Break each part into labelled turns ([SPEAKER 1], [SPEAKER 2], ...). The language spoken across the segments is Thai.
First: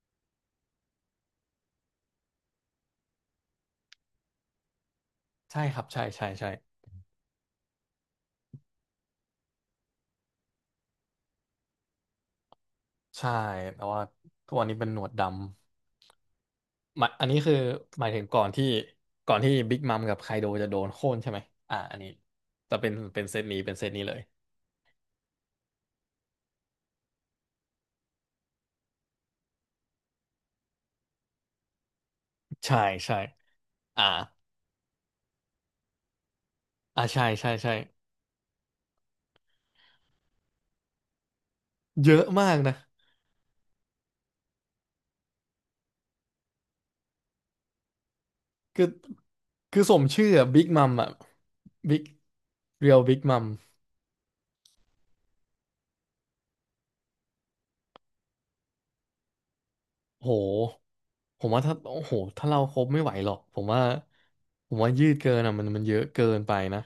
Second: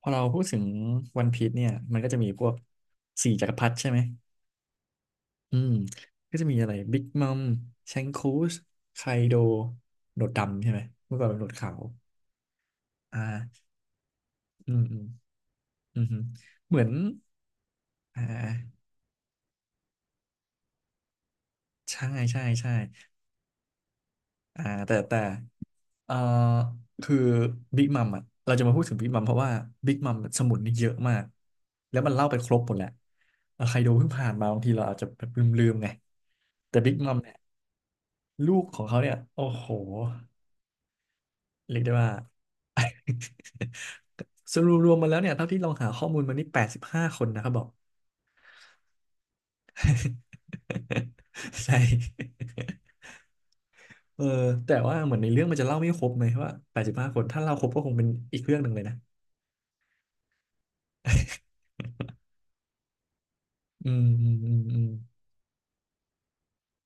[SPEAKER 1] พอเราพูดถึงวันพีซเนี่ยมันก็จะมีพวกสี่จักรพรรดิใช่ไหมอื
[SPEAKER 2] ใช่
[SPEAKER 1] ม
[SPEAKER 2] ครับใช่ใช่
[SPEAKER 1] ก็จะ
[SPEAKER 2] ใช่
[SPEAKER 1] มีอะไรบิ๊กมัมแชงคูสไคโดหนวดดำใช่ไหมเมื่อก่อนเป็นหนวดขาวอ่
[SPEAKER 2] ใช่
[SPEAKER 1] า
[SPEAKER 2] แต่ว่าทุกวัน
[SPEAKER 1] อื
[SPEAKER 2] นี้
[SPEAKER 1] ม
[SPEAKER 2] เป็น
[SPEAKER 1] อื
[SPEAKER 2] หน
[SPEAKER 1] ม
[SPEAKER 2] วดดำ
[SPEAKER 1] อืมฮึเหมือน
[SPEAKER 2] หมายอันนี้คือหมาย
[SPEAKER 1] อ่
[SPEAKER 2] ถึงก่อนที่
[SPEAKER 1] า
[SPEAKER 2] ก่อนที่บิ๊กมัมกับไคโดจะโดนโค่นใช่ไหมอัน
[SPEAKER 1] ใช่
[SPEAKER 2] นี้
[SPEAKER 1] ใช่ใช่
[SPEAKER 2] แต่เป็นเซตนี้เป็นเซตนี้เลย
[SPEAKER 1] อ่าแต่เอ่อคือบิ๊กมัมอ่ะเราจะมาพูดถึงบิ๊กมัมเพราะว่าบิ๊กมัมสมุนนี่เยอะมากแล้วมันเล่าไปครบหม
[SPEAKER 2] ใช่
[SPEAKER 1] ดแหละ
[SPEAKER 2] ใช่
[SPEAKER 1] แล้วไคโด
[SPEAKER 2] อ่า
[SPEAKER 1] เพิ่งผ่านมาบางทีเราอาจจะแบบลืมๆไงแต่บิ๊กมัม
[SPEAKER 2] ใช่
[SPEAKER 1] เนี่ย
[SPEAKER 2] ใช่ใช่
[SPEAKER 1] ลูกของเขาเนี่ยโอ้โหเรียกได้ว่า
[SPEAKER 2] เยอะมากนะ
[SPEAKER 1] สรุปรวมมาแล้วเนี่ยเท่าที่ลองหาข้อมูลมานี่แปดสิบห้าคนนะครับบอก
[SPEAKER 2] คือคือสมชื่ออะบิ๊กมัมอะ
[SPEAKER 1] ใช่
[SPEAKER 2] บิ๊กเรียลบิ๊กมัม
[SPEAKER 1] เออแต่ว่าเหมือนในเรื่องมันจะเล่าไม่ครบไหมว่าแปดสิบห้าคน ถ้าเล่าครบก็คงเป็นอีกเรื่องหนึ่งเลยนะ
[SPEAKER 2] โหผมว่าถ้าโอ้โหถ้าเราครบไม่ไหวหรอกผมว่า
[SPEAKER 1] อืมอืมอืม
[SPEAKER 2] ผ
[SPEAKER 1] อื
[SPEAKER 2] ม
[SPEAKER 1] ม
[SPEAKER 2] ว่ายืดเกินอะมันเยอะเกินไปนะ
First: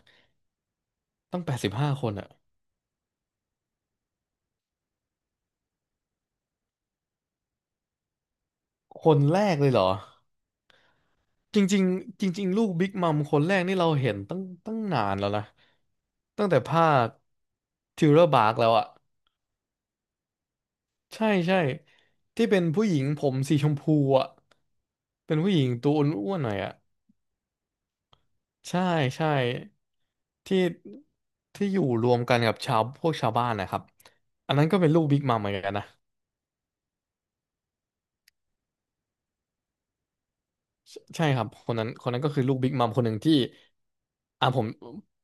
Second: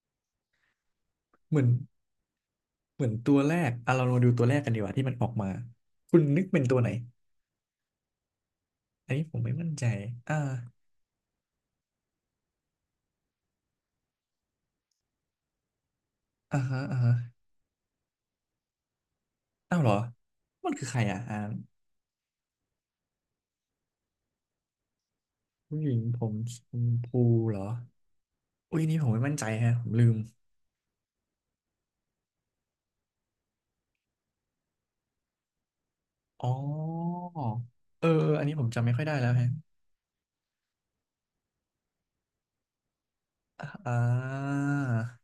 [SPEAKER 2] ต้องแป
[SPEAKER 1] เห
[SPEAKER 2] ด
[SPEAKER 1] มือน
[SPEAKER 2] สิบห้าคนอะ
[SPEAKER 1] เหมือนตัวแรกอ่ะเรามาดูตัวแรกกันดีกว่าที่มันออกมา คุณนึกเป็นตัวไหน
[SPEAKER 2] ค
[SPEAKER 1] อัน
[SPEAKER 2] น
[SPEAKER 1] นี้ผ
[SPEAKER 2] แร
[SPEAKER 1] มไม่
[SPEAKER 2] กเล
[SPEAKER 1] มั่น
[SPEAKER 2] ยเหร
[SPEAKER 1] ใจ
[SPEAKER 2] อ
[SPEAKER 1] อ่า
[SPEAKER 2] จริงๆจริงๆลูกบิ๊กมัมคนแรกนี่เราเห็นตั้งนานแล้วนะตั้งแต่
[SPEAKER 1] อ่าฮะ
[SPEAKER 2] ภา
[SPEAKER 1] อ่า
[SPEAKER 2] ค
[SPEAKER 1] ฮะ
[SPEAKER 2] ทิวเลอร์บาร์กแล้วอะ
[SPEAKER 1] อ้าวเหรอมันคือใครอ่ะ
[SPEAKER 2] ใช่
[SPEAKER 1] อ่า
[SPEAKER 2] ใช่ที่เป็นผู้หญิงผมสีชมพูอ่ะเป็นผู้หญิง
[SPEAKER 1] ผู้ห
[SPEAKER 2] ตั
[SPEAKER 1] ญิ
[SPEAKER 2] ว
[SPEAKER 1] งผ
[SPEAKER 2] อ้
[SPEAKER 1] ม
[SPEAKER 2] วนๆหน่อ
[SPEAKER 1] ช
[SPEAKER 2] ยอะ
[SPEAKER 1] มพูเหรออุ้
[SPEAKER 2] ใช่
[SPEAKER 1] ยนี่ผมไม่
[SPEAKER 2] ใช่
[SPEAKER 1] มั่นใจฮะผมลืม
[SPEAKER 2] ที่ที่อยู่รวมกันกับชาวพวกชาวบ้านนะครับอันนั้นก็เป็นลูกบิ๊กมัมเหมือนกันนะ
[SPEAKER 1] อ๋อเออเอออันนี้ผมจำไม่ค่อยได้แล้วฮะ
[SPEAKER 2] ใช่ครับคนนั้นคนนั้นก็คือลูกบิ๊กมัมคนหนึ่งที่
[SPEAKER 1] อ่
[SPEAKER 2] ผ
[SPEAKER 1] า
[SPEAKER 2] ม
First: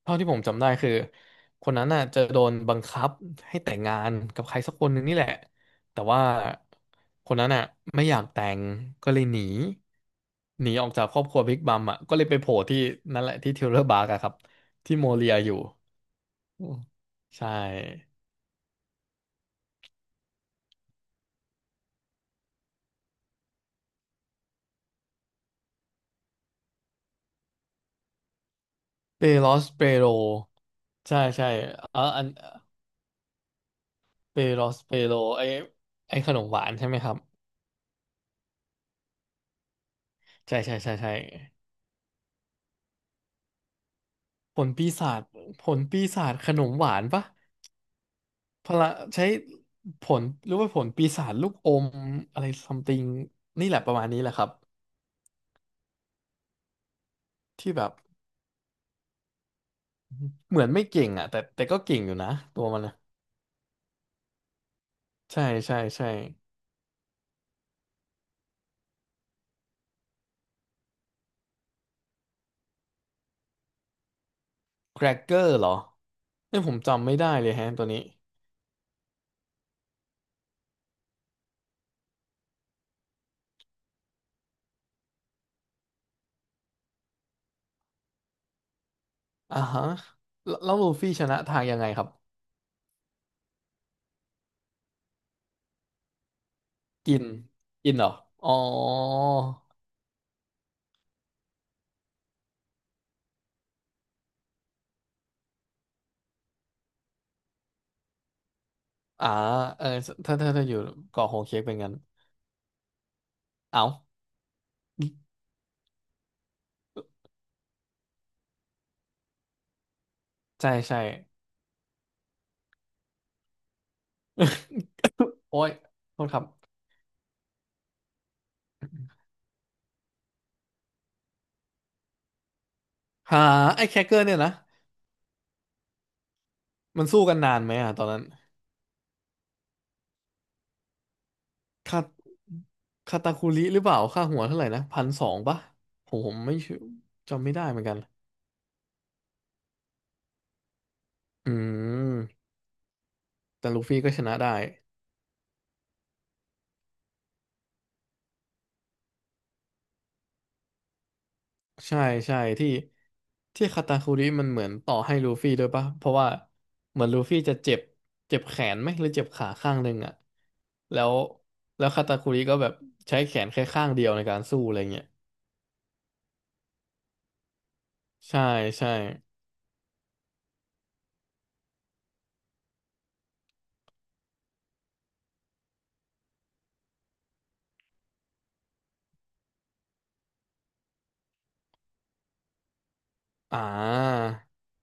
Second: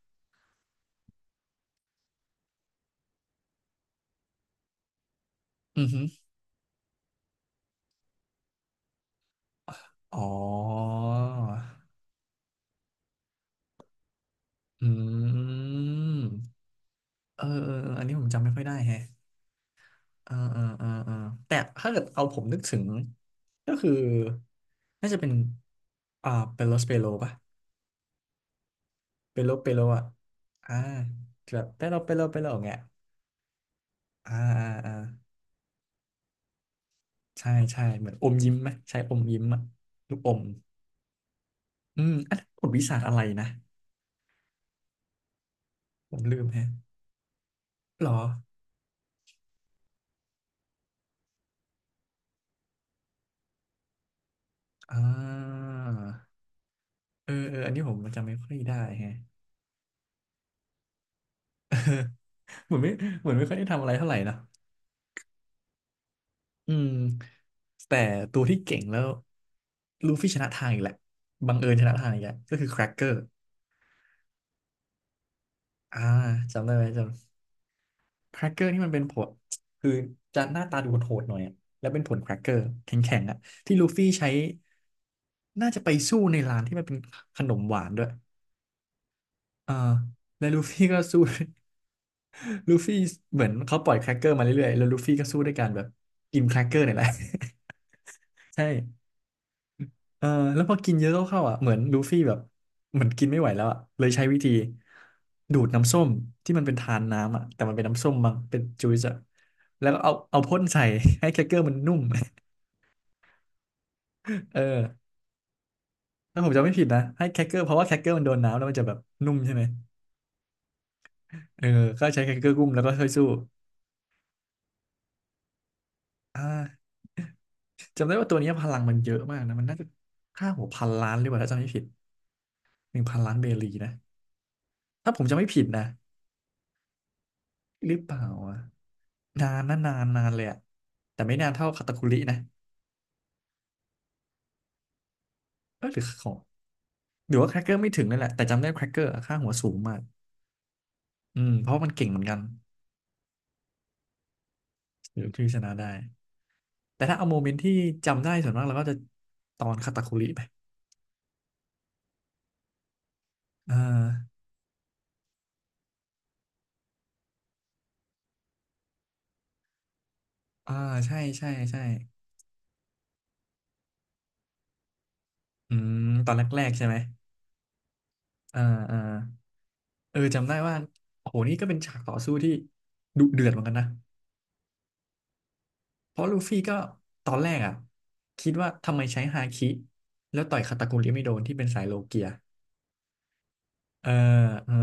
[SPEAKER 2] เท่าที่ผมจำได้คือคนนั้นน่ะจะโดนบังคับให้แต่งงานกับใครสักคนหนึ่งนี่แหละ
[SPEAKER 1] อือ
[SPEAKER 2] แต่
[SPEAKER 1] หือ
[SPEAKER 2] ว่าคนนั้นน่ะไม่อยากแต่งก็เลยหนี
[SPEAKER 1] อ๋อ
[SPEAKER 2] ออกจากครอบครัวบิ๊กมัมอ่ะก็เลยไปโผล่ที่นั่นแหละที่เทเลอร์บาร์กอะครับ
[SPEAKER 1] อื
[SPEAKER 2] ที่โมเรียอยู่
[SPEAKER 1] ม
[SPEAKER 2] อืม
[SPEAKER 1] เออ
[SPEAKER 2] ใช่
[SPEAKER 1] เออเอออันนี้ผมจำไม่ค่อยได้แฮะเออเออเออเออแต่ถ้าเกิดเอาผมนึกถึง ก็คือน่าจะเป็น อ่าเปโลสเปโลป่ะ
[SPEAKER 2] เป
[SPEAKER 1] เป
[SPEAKER 2] โร
[SPEAKER 1] โล
[SPEAKER 2] ส
[SPEAKER 1] เปโล
[SPEAKER 2] เป
[SPEAKER 1] อ่ะ
[SPEAKER 2] โร
[SPEAKER 1] อ่า
[SPEAKER 2] ใช่ใช่
[SPEAKER 1] แบบเปโลเปโล
[SPEAKER 2] อัน
[SPEAKER 1] เปโลอย่างเงี้ยอ่า
[SPEAKER 2] เปโร
[SPEAKER 1] อ่า
[SPEAKER 2] ส
[SPEAKER 1] อ่า
[SPEAKER 2] เปโรไอไอขนมหวานใช่ไหมครับ
[SPEAKER 1] ใช่ใช่เหมือนอมยิ้มไหมใช่อมยิ้มอะลูกอม
[SPEAKER 2] ใช่ใช่ใช่ใช่
[SPEAKER 1] อืมอันนั้นบทวิสาหอะไรนะ
[SPEAKER 2] ผลปีศาจผลปี
[SPEAKER 1] ผม
[SPEAKER 2] ศาจ
[SPEAKER 1] ลืม
[SPEAKER 2] ขน
[SPEAKER 1] แฮะ
[SPEAKER 2] มหวานปะ
[SPEAKER 1] หรอ
[SPEAKER 2] พละใช้ผลหรือว่าผลปีศาจลูกอมอะไรซัมติงนี่แหละประมาณนี้แหละครับ
[SPEAKER 1] อ่าเออเอออั
[SPEAKER 2] ที่
[SPEAKER 1] นนี้
[SPEAKER 2] แบ
[SPEAKER 1] ผ
[SPEAKER 2] บ
[SPEAKER 1] มจำไม่ค่อยได้แฮะ
[SPEAKER 2] เหมือนไม่เก่งอ่ะแต่ก็เก่งอยู่นะตัว
[SPEAKER 1] เหมือ
[SPEAKER 2] มั
[SPEAKER 1] น
[SPEAKER 2] น
[SPEAKER 1] ไม่
[SPEAKER 2] นะ
[SPEAKER 1] เหมือนไม่ค่อยได้ทำอะไรเท่าไหร่นะ
[SPEAKER 2] ใช่ใช่ใช่
[SPEAKER 1] อืมแต่ตัวที่เก่งแล้วลูฟี่ชนะทางอีกแหละบังเอิญชนะทางอีกแหละก็คือแครกเกอร์
[SPEAKER 2] แครกเกอร์เหรอ
[SPEAKER 1] อ่า
[SPEAKER 2] เนี่ย
[SPEAKER 1] จำ
[SPEAKER 2] ผ
[SPEAKER 1] ได้
[SPEAKER 2] ม
[SPEAKER 1] ไหม
[SPEAKER 2] จำไม่ได้
[SPEAKER 1] จำ
[SPEAKER 2] เลยแฮะตัวนี้
[SPEAKER 1] แครกเกอร์ที่มันเป็นผลคือจะหน้าตาดูโหดๆหน่อยอะแล้วเป็นผลแครกเกอร์แข็งๆอ่ะที่ลูฟี่ใช้น่าจะไปสู้ในร้านที่มันเป็นขนมหวานด้วย
[SPEAKER 2] อ่า
[SPEAKER 1] เออ
[SPEAKER 2] ฮะ
[SPEAKER 1] แล้ว
[SPEAKER 2] แล้ว
[SPEAKER 1] ลู
[SPEAKER 2] แล้ว
[SPEAKER 1] ฟี่
[SPEAKER 2] ลู
[SPEAKER 1] ก็
[SPEAKER 2] ฟี่
[SPEAKER 1] สู้
[SPEAKER 2] ชนะทาง ยังไงครับ
[SPEAKER 1] ลูฟี่เหมือนเขาปล่อยแครกเกอร์มาเรื่อยๆแล้วลูฟี่ก็สู้ด้วยการแบบกินแครกเกอร์เนี่ยแหละ
[SPEAKER 2] กินกินเหรออ๋อ
[SPEAKER 1] ใช่ เออแล้วพอกินเยอะเข้าๆอ่ะเหมือนลูฟี่แบบเหมือนกินไม่ไหวแล้วอ่ะเลยใช้วิธีดูดน้ำส้มที่มันเป็นทานน้ำอ่ะแต่มันเป็นน้ำส้มมั้งเป็นจูซอ่ะ
[SPEAKER 2] อ่าเอ
[SPEAKER 1] แล้
[SPEAKER 2] อ
[SPEAKER 1] วก็เอา
[SPEAKER 2] ถ้า
[SPEAKER 1] เอา
[SPEAKER 2] ถ้า
[SPEAKER 1] พ่น
[SPEAKER 2] ถ้าอยู่
[SPEAKER 1] ใส่ ให้
[SPEAKER 2] เกาะโฮ
[SPEAKER 1] แครกเกอ
[SPEAKER 2] เค้ก
[SPEAKER 1] ร์มั
[SPEAKER 2] เป็
[SPEAKER 1] น
[SPEAKER 2] นงั้
[SPEAKER 1] นุ่
[SPEAKER 2] น
[SPEAKER 1] ม
[SPEAKER 2] เอ้า
[SPEAKER 1] เออถ้าผมจำไม่ผิดนะให้แครกเกอร์เพราะว่าแครกเกอร์มันโดนน้ำแล้วมันจะแบบนุ่มใช่ไหม
[SPEAKER 2] ใช่ใช่
[SPEAKER 1] เออก็ใช้แครกเกอร์กุ้มแล้วก็ช่วยสู้
[SPEAKER 2] โอ้ยโทษค
[SPEAKER 1] อ่
[SPEAKER 2] รับ
[SPEAKER 1] าจำได้ว่าตัวนี้พลังมันเยอะมากนะมันน่าจะค่าหัวพันล้านหรือเปล่าถ้าจำไม่ผิดหนึ่งพันล้าน
[SPEAKER 2] หา
[SPEAKER 1] เบรี
[SPEAKER 2] ไอ้
[SPEAKER 1] นะ
[SPEAKER 2] แคคเกอร์เนี่ยนะ
[SPEAKER 1] ถ้าผมจำไม่ผิดนะ
[SPEAKER 2] มันสู้กันนานไหม
[SPEAKER 1] ห
[SPEAKER 2] อ่ะ
[SPEAKER 1] รือ
[SPEAKER 2] ตอน
[SPEAKER 1] เป
[SPEAKER 2] นั้
[SPEAKER 1] ล่า
[SPEAKER 2] น
[SPEAKER 1] อ่ะนานนะนานนานเลยอ่ะแต่ไม่นานเท่าคาตา
[SPEAKER 2] คา
[SPEAKER 1] คุรินะ
[SPEAKER 2] คาตาคุริหรือเปล่าค่าหัวเท่าไหร่นะพันสองปะ
[SPEAKER 1] เออหรือ
[SPEAKER 2] ผม
[SPEAKER 1] ข
[SPEAKER 2] ผ
[SPEAKER 1] อง
[SPEAKER 2] มไม่ชัวร์
[SPEAKER 1] หรือ
[SPEAKER 2] จำ
[SPEAKER 1] ว่า
[SPEAKER 2] ไม่
[SPEAKER 1] แคร
[SPEAKER 2] ได้
[SPEAKER 1] กเกอ
[SPEAKER 2] เห
[SPEAKER 1] ร์
[SPEAKER 2] มือน
[SPEAKER 1] ไม่
[SPEAKER 2] กัน
[SPEAKER 1] ถึงนั่นแหละแต่จำได้แครกเกอร์ค่าหัวสูงมากอื
[SPEAKER 2] อื
[SPEAKER 1] มเพราะมันเก่งเหมือนกัน
[SPEAKER 2] ม แต่ลูฟี่ก็ชนะได้
[SPEAKER 1] หรือที่ชนะได้แต่ถ้าเอาโมเมนต์ที่จำได้ส่วนมากเราก็จะตอนคาตาคุริไป
[SPEAKER 2] ใช่ใช่ที่
[SPEAKER 1] อ่า
[SPEAKER 2] คาตาคุริมันเหมือนต่อให้ลูฟี่ด้วยปะ เพราะว่าเหมือนลูฟี่จะเจ็บเจ็บแขนไหมหรือเจ็บขาข้างหนึ่งอ่ะ
[SPEAKER 1] อ่า
[SPEAKER 2] แล้ว
[SPEAKER 1] ใช่ใช่ใช่
[SPEAKER 2] แล้วคาตาคุริก็แบบใช้แขนแค่ข้างเดียวในการสู้อะไรเงี้ย
[SPEAKER 1] อืมตอนแรกๆใช่ไหม
[SPEAKER 2] ใช่
[SPEAKER 1] อ่า
[SPEAKER 2] ใช่
[SPEAKER 1] อ่าเออจำได้ว่าโอ้โหนี่ก็เป็นฉากต่อสู้ที่ดุเดือดเหมือนกันนะ เพราะลูฟี่ก็ตอนแรกอ่ะคิดว่าทำไมใช้ฮาคิแล้วต่อยคาตาคุริไม่โดนที่เป็นสายโลเกีย
[SPEAKER 2] อ่า
[SPEAKER 1] เออเออ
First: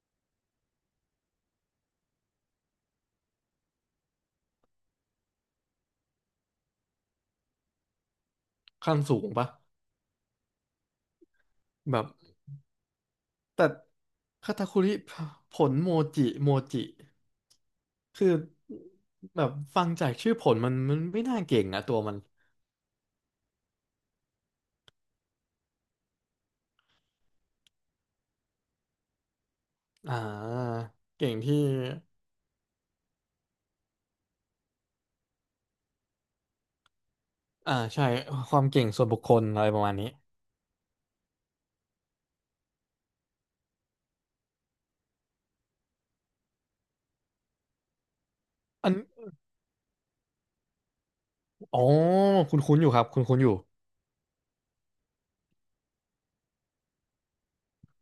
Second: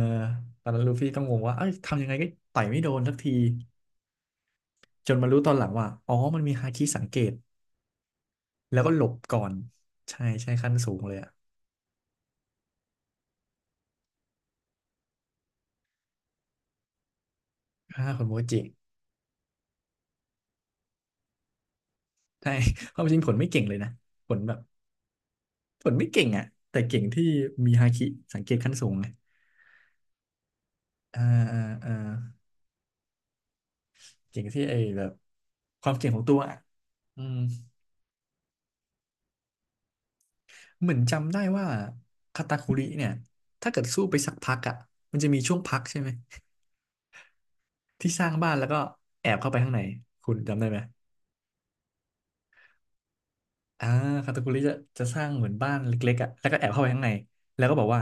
[SPEAKER 1] ตอนนั้นลูฟี่ก็งงว่าเอ้ยทำยังไงก็ต่อยไม่โดนสักทีจนมารู้ตอนหลังว่าอ๋อมันมีฮาคิสังเกตแล้วก็
[SPEAKER 2] ขั้น
[SPEAKER 1] หลบ
[SPEAKER 2] สูง
[SPEAKER 1] ก่อ
[SPEAKER 2] ปะ
[SPEAKER 1] นใช่ใช่ขั้นสูงเลยอ่ะ
[SPEAKER 2] แบบแต่คาตาคุริผลโมจิโมจิ
[SPEAKER 1] ฆ่าค
[SPEAKER 2] คื
[SPEAKER 1] น
[SPEAKER 2] อ
[SPEAKER 1] โมจิ
[SPEAKER 2] แบบฟังจากชื่อผลมันไม่น่าเก่งอะตัวมัน
[SPEAKER 1] ใช่ ความจริงผลไม่เก่งเลยนะผลแบบผลไม่เก่งอ่ะแต่เก่งที่มีฮาคิสังเกตขั้นสูงไง
[SPEAKER 2] อ่า
[SPEAKER 1] อ่า
[SPEAKER 2] เก่งที่
[SPEAKER 1] อ่าอ่าเก่งที่ไอ้แบบความเก่งของตัวอ่ะอืม
[SPEAKER 2] อ่าใช่ความเก่งส่วนบุคคลอะไรประมาณนี้
[SPEAKER 1] เหมือนจำได้ว่าคาตาคุริเนี่ยถ้าเกิดสู้ไปสักพักอ่ะมันจะมีช่วงพักใช่ไหมที่สร้างบ้านแล้วก็
[SPEAKER 2] อัน
[SPEAKER 1] แอบเข้าไปข้างในคุณจำได้ไหม
[SPEAKER 2] อ๋อคุณคุ้นๆอยู่ครับคุณคุ้นๆอยู่
[SPEAKER 1] อ่าคาตาคุริจะสร้างเหมือนบ้านเล็กๆอ่ะแล้วก็แอบเข้าไปข้างในแล้วก็บอกว่า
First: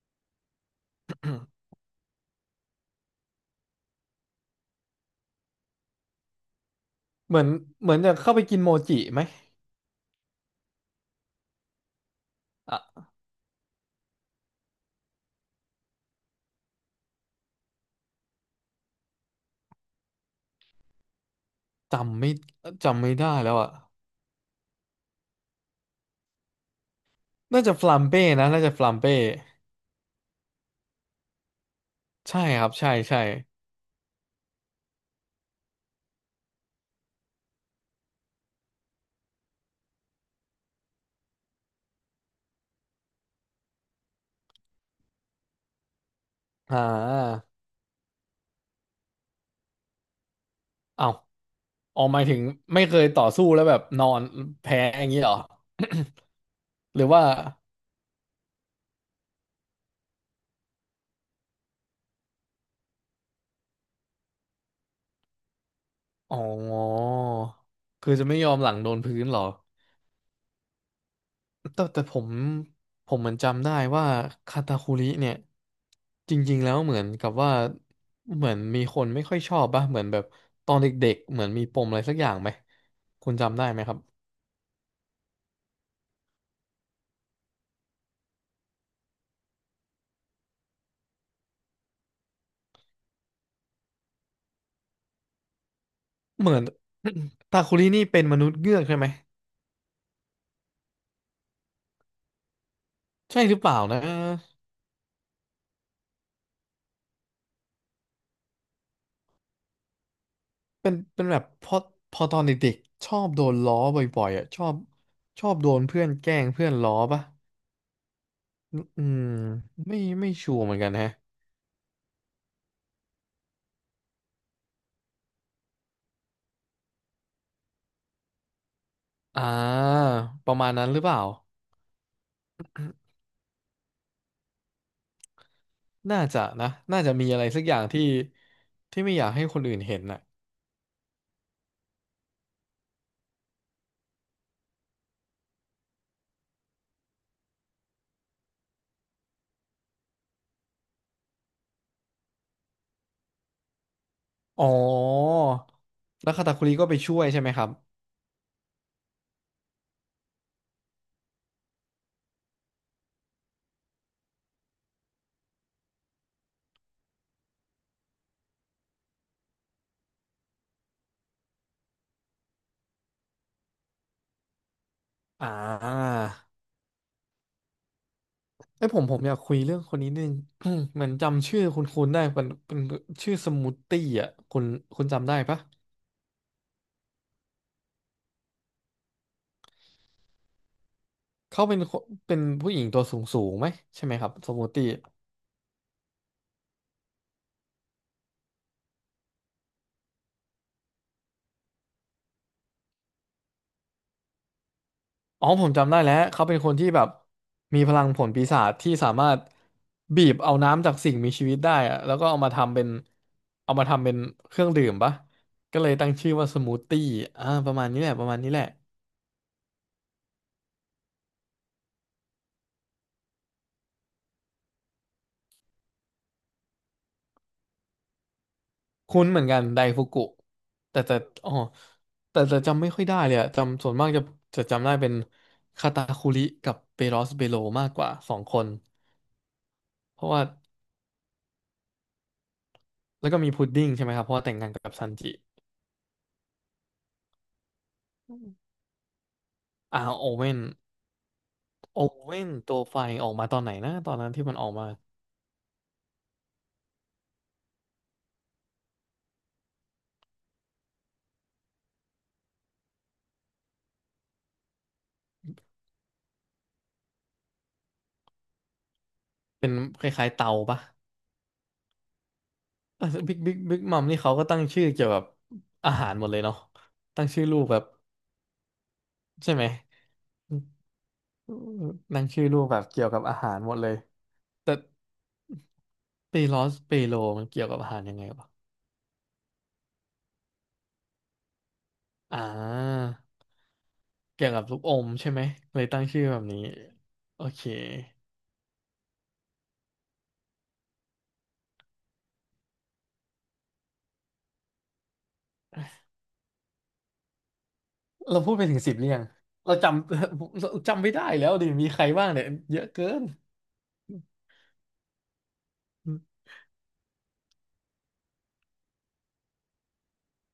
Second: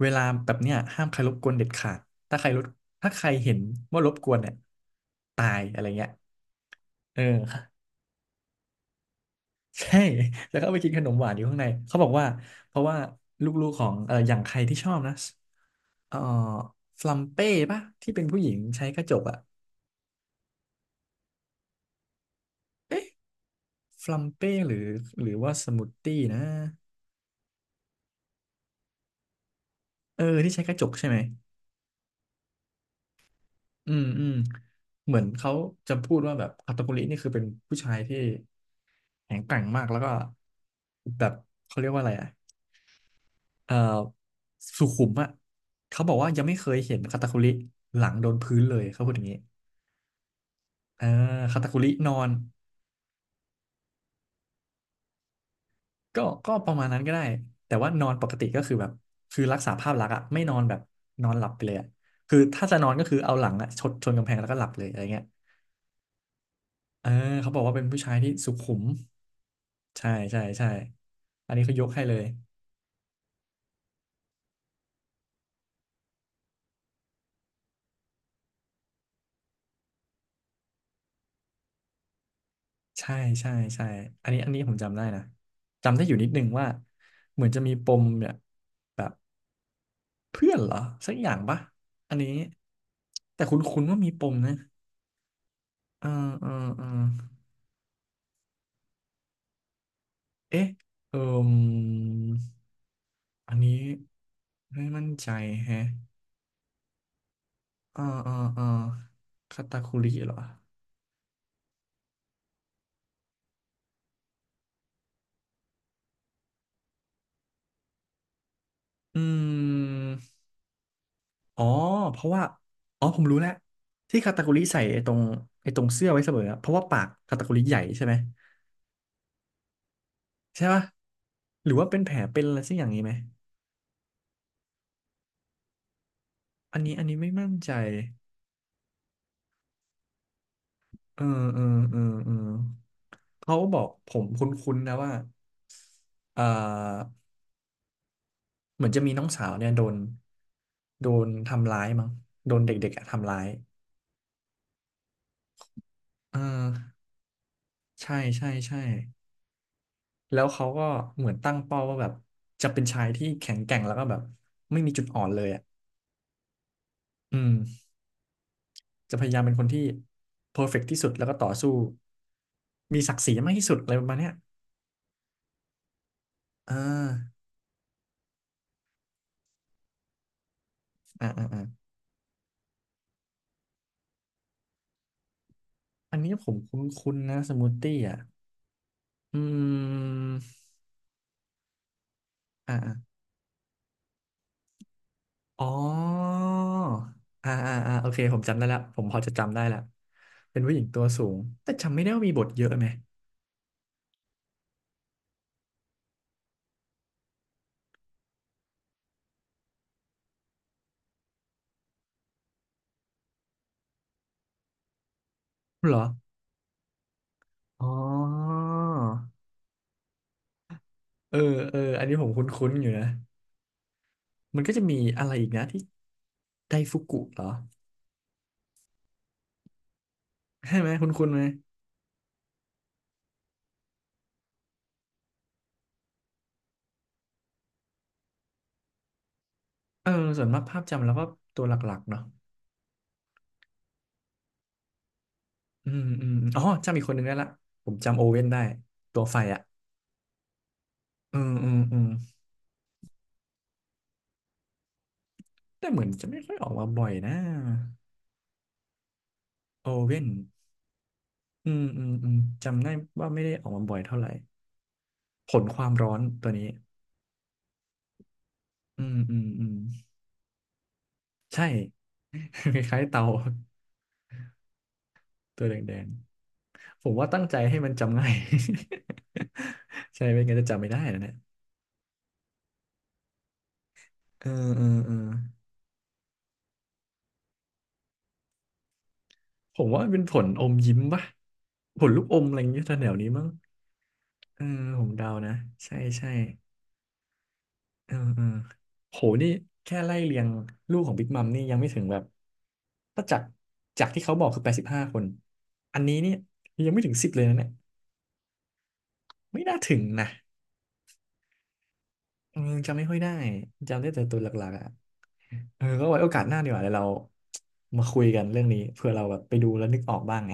[SPEAKER 1] เวลาแบบเนี้ยห้ามใครรบกวนเด็ดขาดถ้าใครรบถ้าใครเห็นว่ารบกวนเนี่ยตายอะไรเงี้ยเออ
[SPEAKER 2] เหมือนเหมือนจะเข้าไปกินโมจิไหม
[SPEAKER 1] ใช่ แล้วก็เอาไปกินขนมหวานอยู่ข้างในเขาบอกว่าเพ
[SPEAKER 2] อ่
[SPEAKER 1] ราะว่า
[SPEAKER 2] ะ
[SPEAKER 1] ลูกๆของอย่างใครที่ชอบนะเอ่อฟลัมเป้ปะที่เป็นผู้หญิงใช้กระจกอะ
[SPEAKER 2] จำไม่จำ
[SPEAKER 1] เอ๊ะ
[SPEAKER 2] ไม่ได้แล้วอ่ะ
[SPEAKER 1] ฟลัมเป้หรือหรือว่าสมูทตี้นะ
[SPEAKER 2] น่าจะฟลัมเป้นะน่าจะฟลัมเป้
[SPEAKER 1] เออที่ใช้กระจกใช่ไหม
[SPEAKER 2] ใช่ครับใช่ใช่
[SPEAKER 1] อืมอืมเหมือนเขาจะพูดว่าแบบคาตากุรินี่คือเป็นผู้ชายที่แข็งแกร่งมากแล้วก็แบบเขาเรียกว่าอะไรอะเอ่อสุขุมอ่ะเขาบอกว่ายังไม่เค
[SPEAKER 2] อ่
[SPEAKER 1] ยเห็นคาตาคุ
[SPEAKER 2] า
[SPEAKER 1] ริหลังโดนพื้นเลยเขาพูดอย่างนี้
[SPEAKER 2] เอ้า
[SPEAKER 1] อ่าคาตาคุริ
[SPEAKER 2] ออก
[SPEAKER 1] นอ
[SPEAKER 2] หมาย
[SPEAKER 1] น
[SPEAKER 2] ถึงไม่เคยต่อสู้แล้วแบบนอนแพ้อย่างนี้เหรอ
[SPEAKER 1] ก็ก็ประมาณ
[SPEAKER 2] ห
[SPEAKER 1] นั้
[SPEAKER 2] รื
[SPEAKER 1] น
[SPEAKER 2] อ
[SPEAKER 1] ก็
[SPEAKER 2] ว่า
[SPEAKER 1] ได้แต่ว่านอนปกติก็คือแบบคือรักษาภาพลักษณ์อะไม่นอนแบบนอนหลับไปเลยอะคือถ้าจะนอนก็คือเอาหลังอะชนกำแพงแล้วก็หลับเลยอะไรเงี้ย
[SPEAKER 2] อ๋
[SPEAKER 1] เออ
[SPEAKER 2] อ
[SPEAKER 1] เขาบอกว่าเป็นผู้
[SPEAKER 2] คื
[SPEAKER 1] ชา
[SPEAKER 2] อ
[SPEAKER 1] ย
[SPEAKER 2] จะ
[SPEAKER 1] ที่
[SPEAKER 2] ไม่ย
[SPEAKER 1] สุ
[SPEAKER 2] อมห
[SPEAKER 1] ขุ
[SPEAKER 2] ลัง
[SPEAKER 1] ม
[SPEAKER 2] โดนพื้นเหรอ
[SPEAKER 1] ใช่ใช่ใช่อันนี้เขาย
[SPEAKER 2] แต่
[SPEAKER 1] ก
[SPEAKER 2] แต่
[SPEAKER 1] ให้เล
[SPEAKER 2] ผ
[SPEAKER 1] ย
[SPEAKER 2] มผมเหมือนจำได้ว่าคาตาคุริเนี่ยจริงๆแล้วเหมือนกับว่าเหมือนมีคนไม่ค่อยชอบป่ะเหมือนแบบตอนเด็กๆเหมือนมีปมอะไรสักอย่างไหม
[SPEAKER 1] ใช่
[SPEAKER 2] คุณ
[SPEAKER 1] ใช่
[SPEAKER 2] จำได้ไหม
[SPEAKER 1] ใช่
[SPEAKER 2] ครับ
[SPEAKER 1] อันนี้อันนี้ผมจำได้นะจำได้อยู่นิดนึงว่าเหมือนจะมีปมเนี่ยแบบเพื่อนเหรอสักอย่างปะอันนี้แต่คุ้นๆว่ามีปมนะเออเอ
[SPEAKER 2] เหมือน
[SPEAKER 1] อเออ
[SPEAKER 2] ตาคุรินี่เป็นมนุษย์เงือกใช่ไหม
[SPEAKER 1] เอ๊ะเอ่ม
[SPEAKER 2] ใช่
[SPEAKER 1] อั
[SPEAKER 2] ห
[SPEAKER 1] น
[SPEAKER 2] รือเป
[SPEAKER 1] นี้
[SPEAKER 2] ล่านะ
[SPEAKER 1] ไม่มั่นใจแฮะอ่าอ่าอ่าคาตาคุริเหรอ
[SPEAKER 2] เป็นเป็นแบบพอตอนเด็กๆชอบโดนล้อบ่อยๆอ่ะชอบโดนเพื่อนแกล้งเพื่อนล้อปะอื
[SPEAKER 1] อื
[SPEAKER 2] มไม่
[SPEAKER 1] ม
[SPEAKER 2] ไม่ชัวร์เหมือนกันฮะ
[SPEAKER 1] อ๋อเพราะว่าอ๋อผมรู้แล้วที่คาตาคุริใส่ไอ้ตรงไอ้ตรงเสื้อไว้เสมออะเพราะว่าปากคาตาคุริใหญ่ใช่ไหม
[SPEAKER 2] อ่าประ
[SPEAKER 1] ใช่
[SPEAKER 2] มาณ
[SPEAKER 1] ปะ
[SPEAKER 2] นั้นหรือเปล่า
[SPEAKER 1] หรือว่าเป็นแผลเป็นอะไรสักอย่างนี้ไหม
[SPEAKER 2] น่าจะนะ
[SPEAKER 1] อันนี้
[SPEAKER 2] น่า
[SPEAKER 1] อัน
[SPEAKER 2] จะ
[SPEAKER 1] นี้
[SPEAKER 2] มี
[SPEAKER 1] ไม่
[SPEAKER 2] อะไร
[SPEAKER 1] มั่น
[SPEAKER 2] สัก
[SPEAKER 1] ใจ
[SPEAKER 2] อย่างที่ไม่อยากให้คนอื่นเห็นน่ะ
[SPEAKER 1] เออเออเออเออเขาบอกผมคุ้นๆนะว่าเอ่อ เหมือนจะมีน้องสาวเนี่ยโดน โดนทำร้ายมั้ง โดนเด็กๆอะทำร้าย
[SPEAKER 2] อ๋อแล้ว
[SPEAKER 1] เออ
[SPEAKER 2] คาตาคุริก็ไปช่วยใช่ไหมครับ
[SPEAKER 1] ใช่ใช่ใช่แล้วเขาก็เหมือนตั้งเป้าว่าแบบจะเป็นชายที่แข็งแกร่งแล้วก็แบบไม่มีจุดอ่อนเลยอ่ะอืมจะพยายามเป็นคนที่เพอร์เฟกต์ที่สุดแล้วก็ต่อสู้มีศักดิ์ศรีมากที่สุดอะไรประมาณเนี้ย
[SPEAKER 2] อ่า
[SPEAKER 1] อ่า
[SPEAKER 2] ไอยผมอยากคุยเรื่องคนนี้นึง เหมือน
[SPEAKER 1] อ่าอ่า
[SPEAKER 2] จำชื่
[SPEAKER 1] อา
[SPEAKER 2] อคุณได้เป็นเป็นชื่อสมูทตี้อ่ะคุณจำได้ปะ
[SPEAKER 1] อันนี้ผมคุ้นๆนะสมูทตี้อ่ะอืม
[SPEAKER 2] เขาเป็นคนเป็นผู้หญิงตัว
[SPEAKER 1] อ่า
[SPEAKER 2] สูงสูงไหมใช่ไหมครับสมูตี้
[SPEAKER 1] อ๋อโอเคผมจำได้แล้วผมพอจะจำได้แล้วเป็นผู้หญิงตัวสูง แต่จำไม่ได้ว่ามีบทเยอะไหม
[SPEAKER 2] อ๋อผมจำได้แล้วเขาเป็นคนที่แบบมีพลังผลปีศาจที่สามารถบีบเอาน้ำจากสิ่งมีชีวิตได้อะแล้วก็เอามาทำเป็นเอามาทำเป็นเครื่องดื่มปะก็เล
[SPEAKER 1] เห
[SPEAKER 2] ย
[SPEAKER 1] รอ
[SPEAKER 2] ตั้งชื่อว่าสมูทตี้อ่าประ
[SPEAKER 1] อ๋
[SPEAKER 2] มาณ
[SPEAKER 1] อ
[SPEAKER 2] นี้แหละประมาณนี้แหละ
[SPEAKER 1] เออเอออันนี้ผมคุ้นๆอยู่นะมันก็จะมีอะไรอีกนะที่ไดฟุกุเหรอ
[SPEAKER 2] คุ้นเหมือนกันไดฟุกุ
[SPEAKER 1] ใช่ไหม
[SPEAKER 2] แต่แต่
[SPEAKER 1] คุ้นๆไหม
[SPEAKER 2] อ๋อแต่จะจำไม่ค่อยได้เลยอะจำส่วนมากจะจำได้เป็นคาตาคุริกับเปโรสเบโลมากกว่า2 คน
[SPEAKER 1] เออ
[SPEAKER 2] เพราะว่า
[SPEAKER 1] ส่วนมากภาพจำแล้วก็ตัวหลักๆเนาะ
[SPEAKER 2] แล้วก็มีพุดดิ้งใช่ไหมครับเพราะว่าแต่งงานกับซันจิ
[SPEAKER 1] อืมอืมอ๋อจำอีกคนหนึ่งได้ละผมจำโอ
[SPEAKER 2] อื
[SPEAKER 1] เว่น
[SPEAKER 2] ม
[SPEAKER 1] ได้ตัวไฟอ่ะ
[SPEAKER 2] อ่าโอเว่น
[SPEAKER 1] อืมอืมอื
[SPEAKER 2] โอ
[SPEAKER 1] ม
[SPEAKER 2] เว่นตัวไฟออกมาตอนไหนนะตอนนั้นที่มันออกมา
[SPEAKER 1] แต่เหมือนจะไม่ค่อยออกมาบ่อยนะโอเว่น อืมอืมอืมจำได้ว่าไม่ได้ออกมาบ่อยเท่าไหร่ผลความร้อนตัวนี้อืมอืมอื
[SPEAKER 2] เป็น
[SPEAKER 1] ม
[SPEAKER 2] คล้ายๆเตาปะ
[SPEAKER 1] ใช่ คล้ายๆเตา
[SPEAKER 2] บิ๊กมัม นี่เขาก็ตั้งชื่อเกี่ยวกับ
[SPEAKER 1] ตัว
[SPEAKER 2] อา
[SPEAKER 1] แดง
[SPEAKER 2] หารหมดเลยเนาะ
[SPEAKER 1] ๆผม
[SPEAKER 2] ตั้ง
[SPEAKER 1] ว่าตั้
[SPEAKER 2] ชื่
[SPEAKER 1] ง
[SPEAKER 2] อ
[SPEAKER 1] ใจ
[SPEAKER 2] ลูก
[SPEAKER 1] ให้
[SPEAKER 2] แบบ
[SPEAKER 1] มันจำง่าย
[SPEAKER 2] ใช่ไหม
[SPEAKER 1] ใช่ไม่งั้นจะจำไม่ได้นะเนี่ย
[SPEAKER 2] ตั้งชื่อลูกแบบเกี่ยวกับอาหารหมดเลย
[SPEAKER 1] เออ
[SPEAKER 2] แต่
[SPEAKER 1] เออเออ
[SPEAKER 2] เปโลสเปโลมันเกี่ยวกับอาหารยังไงวะ
[SPEAKER 1] ผมว่ามันเป็นผลอมยิ้มปะผลลูกอ
[SPEAKER 2] อ่
[SPEAKER 1] มอะไรอย่างเงี้ยแถ
[SPEAKER 2] า
[SPEAKER 1] วๆนี้มั้ง
[SPEAKER 2] เกี่ยว
[SPEAKER 1] เอ
[SPEAKER 2] กั
[SPEAKER 1] อ
[SPEAKER 2] บลูกอ
[SPEAKER 1] ผ
[SPEAKER 2] ม
[SPEAKER 1] มเดา
[SPEAKER 2] ใช่ไหม
[SPEAKER 1] นะ
[SPEAKER 2] เลย
[SPEAKER 1] ใช่
[SPEAKER 2] ตั้งชื่อ
[SPEAKER 1] ใช่
[SPEAKER 2] แบบนี้โอเค
[SPEAKER 1] เออเออโหนี่แค่ไล่เรียงลูกของบิ๊กมัมนี่ยังไม่ถึงแบบถ้าจากจากที่เขาบอกคือ85คนอันนี้เนี่ยยังไม่ถึงสิบเลยนะเนี่ย
[SPEAKER 2] เราพูดไปถึง10หรือยัง
[SPEAKER 1] ไม่
[SPEAKER 2] เรา
[SPEAKER 1] น่าถึง
[SPEAKER 2] จำ
[SPEAKER 1] นะ
[SPEAKER 2] เราจำไม่ได้แล้วดิ มีใครบ้างเนี่ย
[SPEAKER 1] เออ
[SPEAKER 2] เยอะ
[SPEAKER 1] จำไม่
[SPEAKER 2] เกิ
[SPEAKER 1] ค่อย
[SPEAKER 2] น
[SPEAKER 1] ได้จำได้แต่ตัวหลักๆอ่ะเออก็ไว้โอกาสหน้าดีกว่าเดี๋ยวเรามาคุยกันเรื่องนี้เผื่อเราแบบไปดูแล้วนึกออกบ้างไง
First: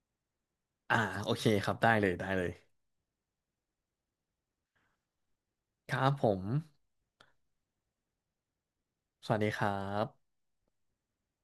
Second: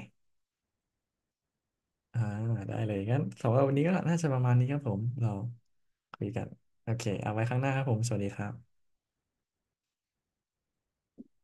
[SPEAKER 2] อ่าโอเคครับได้เลย
[SPEAKER 1] อ่า
[SPEAKER 2] ได้เลย
[SPEAKER 1] ได้เลยงั้นสำหรับวันนี้ก็น่าจะประมาณนี้ครับผมเรา
[SPEAKER 2] ครับ
[SPEAKER 1] คุ
[SPEAKER 2] ผ
[SPEAKER 1] ยกั
[SPEAKER 2] ม
[SPEAKER 1] นโอเคเอาไว้ข้างหน้าครับผมสวัสดีครับ
[SPEAKER 2] สวัสดีครับ